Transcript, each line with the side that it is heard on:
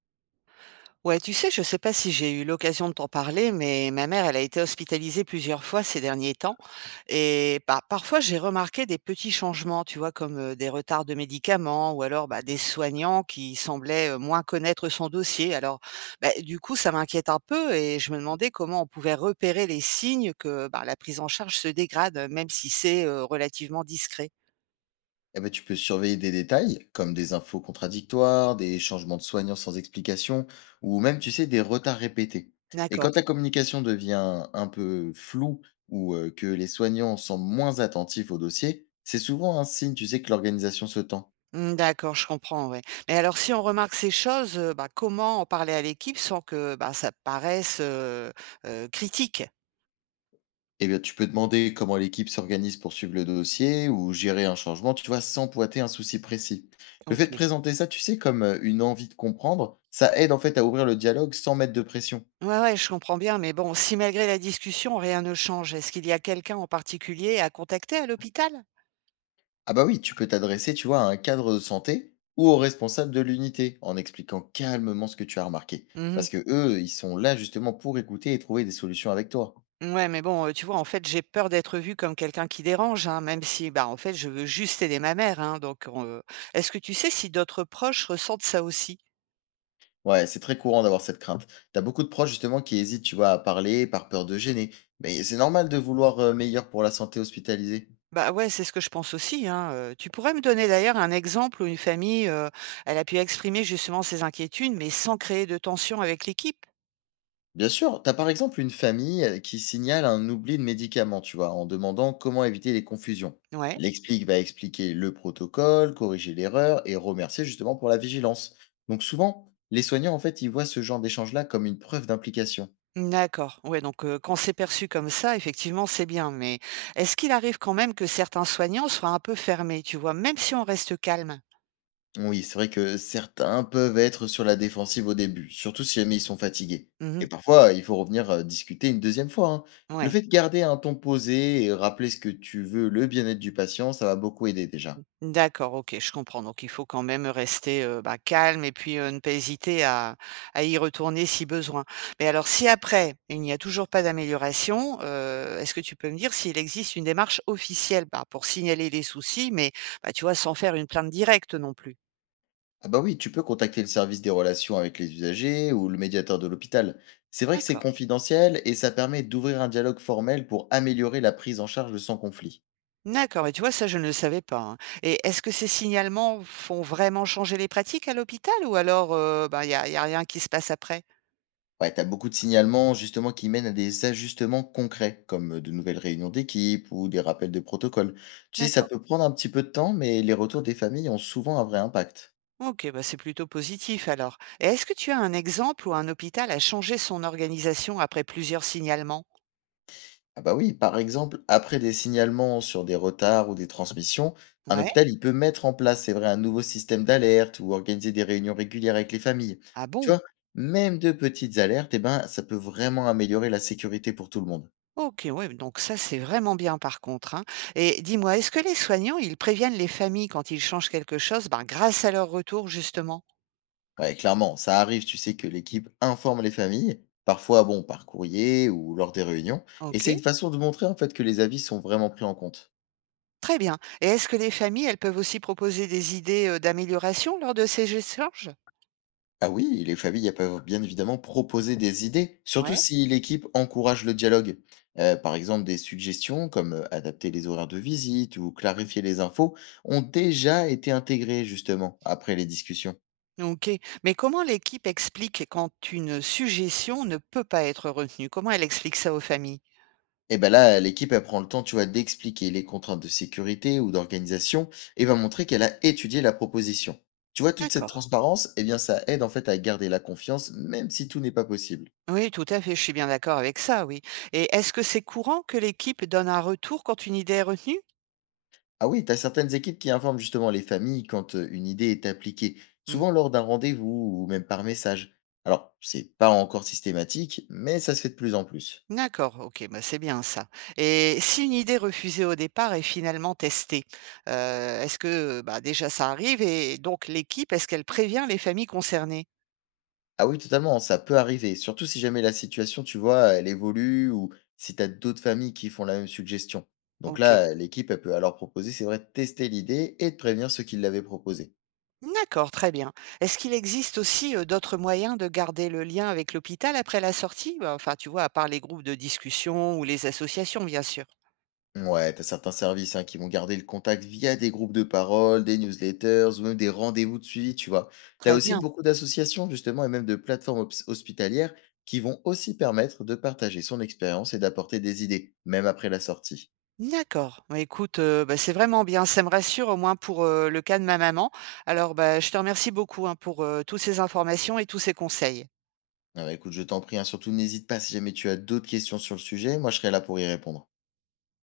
right: Ouais, tu sais, je sais pas si j'ai eu l'occasion de t'en parler, mais ma mère, elle a été hospitalisée plusieurs fois ces derniers temps. Et bah, parfois, j'ai remarqué des petits changements, tu vois, comme des retards de médicaments ou alors bah, des soignants qui semblaient moins connaître son dossier. Alors, bah, du coup, ça m'inquiète un peu et je me demandais comment on pouvait repérer les signes que bah, la prise en charge se dégrade, même si c'est relativement discret.
left: Eh ben, tu peux surveiller des détails, comme des infos contradictoires, des changements de soignants sans explication, ou même, tu sais, des retards répétés. Et
right: D'accord.
left: quand ta communication devient un peu floue ou que les soignants sont moins attentifs au dossier, c'est souvent un signe, tu sais, que l'organisation se tend.
right: Mmh, d'accord, je comprends, ouais. Mais alors si on remarque ces choses, bah, comment en parler à l'équipe sans que, bah, ça paraisse, critique?
left: Eh bien, tu peux demander comment l'équipe s'organise pour suivre le dossier ou gérer un changement, tu vois, sans pointer un souci précis. Le fait de
right: OK.
left: présenter ça, tu sais, comme une envie de comprendre, ça aide en fait à ouvrir le dialogue sans mettre de pression.
right: Ouais, ouais, je comprends bien, mais bon, si malgré la discussion, rien ne change, est-ce qu'il y a quelqu'un en particulier à contacter à l'hôpital?
left: Ah bah oui, tu peux t'adresser, tu vois, à un cadre de santé ou au responsable de l'unité en expliquant calmement ce que tu as remarqué.
right: Mmh.
left: Parce que eux, ils sont là justement pour écouter et trouver des solutions avec toi.
right: Ouais, mais bon, tu vois, en fait, j'ai peur d'être vue comme quelqu'un qui dérange, hein, même si, bah, en fait, je veux juste aider ma mère, hein, donc est-ce que tu sais si d'autres proches ressentent ça aussi?
left: Ouais, c'est très courant d'avoir cette crainte. T'as beaucoup de proches justement qui hésitent, tu vois, à parler par peur de gêner. Mais c'est normal de vouloir meilleur pour la santé hospitalisée.
right: Bah, ouais, c'est ce que je pense aussi, hein. Tu pourrais me donner d'ailleurs un exemple où une famille, elle a pu exprimer justement ses inquiétudes, mais sans créer de tension avec l'équipe?
left: Bien sûr, tu as par exemple une famille qui signale un oubli de médicament, tu vois, en demandant comment éviter les confusions.
right: Ouais,
left: L'explique va expliquer le protocole, corriger l'erreur et remercier justement pour la vigilance. Donc souvent, les soignants, en fait, ils voient ce genre d'échange-là comme une preuve d'implication.
right: d'accord. Ouais, donc quand c'est perçu comme ça, effectivement, c'est bien, mais est-ce qu'il arrive quand même que certains soignants soient un peu fermés, tu vois? Même si on reste calme?
left: Oui, c'est vrai que certains peuvent être sur la défensive au début, surtout si jamais ils sont fatigués.
right: Mmh.
left: Et parfois, il faut revenir discuter une deuxième fois, hein. Le
right: Ouais.
left: fait de garder un ton posé et rappeler ce que tu veux, le bien-être du patient, ça va beaucoup aider déjà.
right: D'accord, OK, je comprends. Donc il faut quand même rester, bah, calme et puis, ne pas hésiter à y retourner si besoin. Mais alors si après, il n'y a toujours pas d'amélioration, est-ce que tu peux me dire s'il existe une démarche officielle, bah, pour signaler les soucis, mais, bah, tu vois, sans faire une plainte directe non plus?
left: Ah bah oui, tu peux contacter le service des relations avec les usagers ou le médiateur de l'hôpital. C'est vrai que c'est
right: D'accord.
left: confidentiel et ça permet d'ouvrir un dialogue formel pour améliorer la prise en charge de son conflit.
right: D'accord, mais tu vois, ça je ne le savais pas, hein. Et est-ce que ces signalements font vraiment changer les pratiques à l'hôpital ou alors, bah, il n'y a rien qui se passe après?
left: Ouais, t'as beaucoup de signalements justement qui mènent à des ajustements concrets, comme de nouvelles réunions d'équipe ou des rappels de protocole. Tu sais, ça
right: D'accord.
left: peut prendre un petit peu de temps, mais les retours des familles ont souvent un vrai impact.
right: OK, bah, c'est plutôt positif alors. Et est-ce que tu as un exemple où un hôpital a changé son organisation après plusieurs signalements?
left: Ah bah oui, par exemple, après des signalements sur des retards ou des transmissions, un
right: Ouais?
left: hôpital, il peut mettre en place, c'est vrai, un nouveau système d'alerte ou organiser des réunions régulières avec les familles.
right: Ah
left: Tu
right: bon?
left: vois, même de petites alertes, eh ben, ça peut vraiment améliorer la sécurité pour tout le monde.
right: OK, ouais, donc ça c'est vraiment bien par contre, hein. Et dis-moi, est-ce que les soignants, ils préviennent les familles quand ils changent quelque chose, ben, grâce à leur retour justement?
left: Ouais, clairement, ça arrive, tu sais, que l'équipe informe les familles, parfois, bon, par courrier ou lors des réunions, et c'est une
right: OK,
left: façon de montrer, en fait, que les avis sont vraiment pris en compte.
right: très bien. Et est-ce que les familles, elles peuvent aussi proposer des idées d'amélioration lors de ces échanges?
left: Ah oui, les familles, elles peuvent bien évidemment proposer des idées, surtout
right: Ouais?
left: si l'équipe encourage le dialogue. Par exemple, des suggestions comme adapter les horaires de visite ou clarifier les infos ont déjà été intégrées justement après les discussions.
right: OK. Mais comment l'équipe explique quand une suggestion ne peut pas être retenue? Comment elle explique ça aux familles?
left: Et ben là, l'équipe, elle prend le temps, tu vois, d'expliquer les contraintes de sécurité ou d'organisation et va montrer qu'elle a étudié la proposition. Tu vois, toute cette
right: D'accord.
left: transparence, eh bien, ça aide en fait à garder la confiance, même si tout n'est pas possible.
right: Oui, tout à fait, je suis bien d'accord avec ça, oui. Et est-ce que c'est courant que l'équipe donne un retour quand une idée est retenue?
left: Ah oui, tu as certaines équipes qui informent justement les familles quand une idée est appliquée,
right: Hmm.
left: souvent lors d'un rendez-vous ou même par message. Alors, c'est pas encore systématique, mais ça se fait de plus en plus.
right: D'accord, ok, bah c'est bien ça. Et si une idée refusée au départ est finalement testée, est-ce que bah, déjà ça arrive et donc l'équipe, est-ce qu'elle prévient les familles concernées?
left: Ah oui, totalement, ça peut arriver, surtout si jamais la situation, tu vois, elle évolue ou si tu as d'autres familles qui font la même suggestion. Donc
right: Ok,
left: là, l'équipe, elle peut alors proposer, c'est vrai, de tester l'idée et de prévenir ceux qui l'avaient proposée.
right: d'accord, très bien. Est-ce qu'il existe aussi d'autres moyens de garder le lien avec l'hôpital après la sortie? Bah, enfin, tu vois, à part les groupes de discussion ou les associations, bien sûr.
left: Ouais, t'as certains services, hein, qui vont garder le contact via des groupes de parole, des newsletters ou même des rendez-vous de suivi, tu vois. T'as
right: Très
left: aussi
right: bien.
left: beaucoup d'associations justement et même de plateformes hospitalières qui vont aussi permettre de partager son expérience et d'apporter des idées, même après la sortie.
right: D'accord. Bah, écoute, bah, c'est vraiment bien, ça me rassure au moins pour, le cas de ma maman. Alors, bah, je te remercie beaucoup, hein, pour, toutes ces informations et tous ces conseils.
left: Ah bah, écoute, je t'en prie, hein, surtout n'hésite pas si jamais tu as d'autres questions sur le sujet, moi je serai là pour y répondre.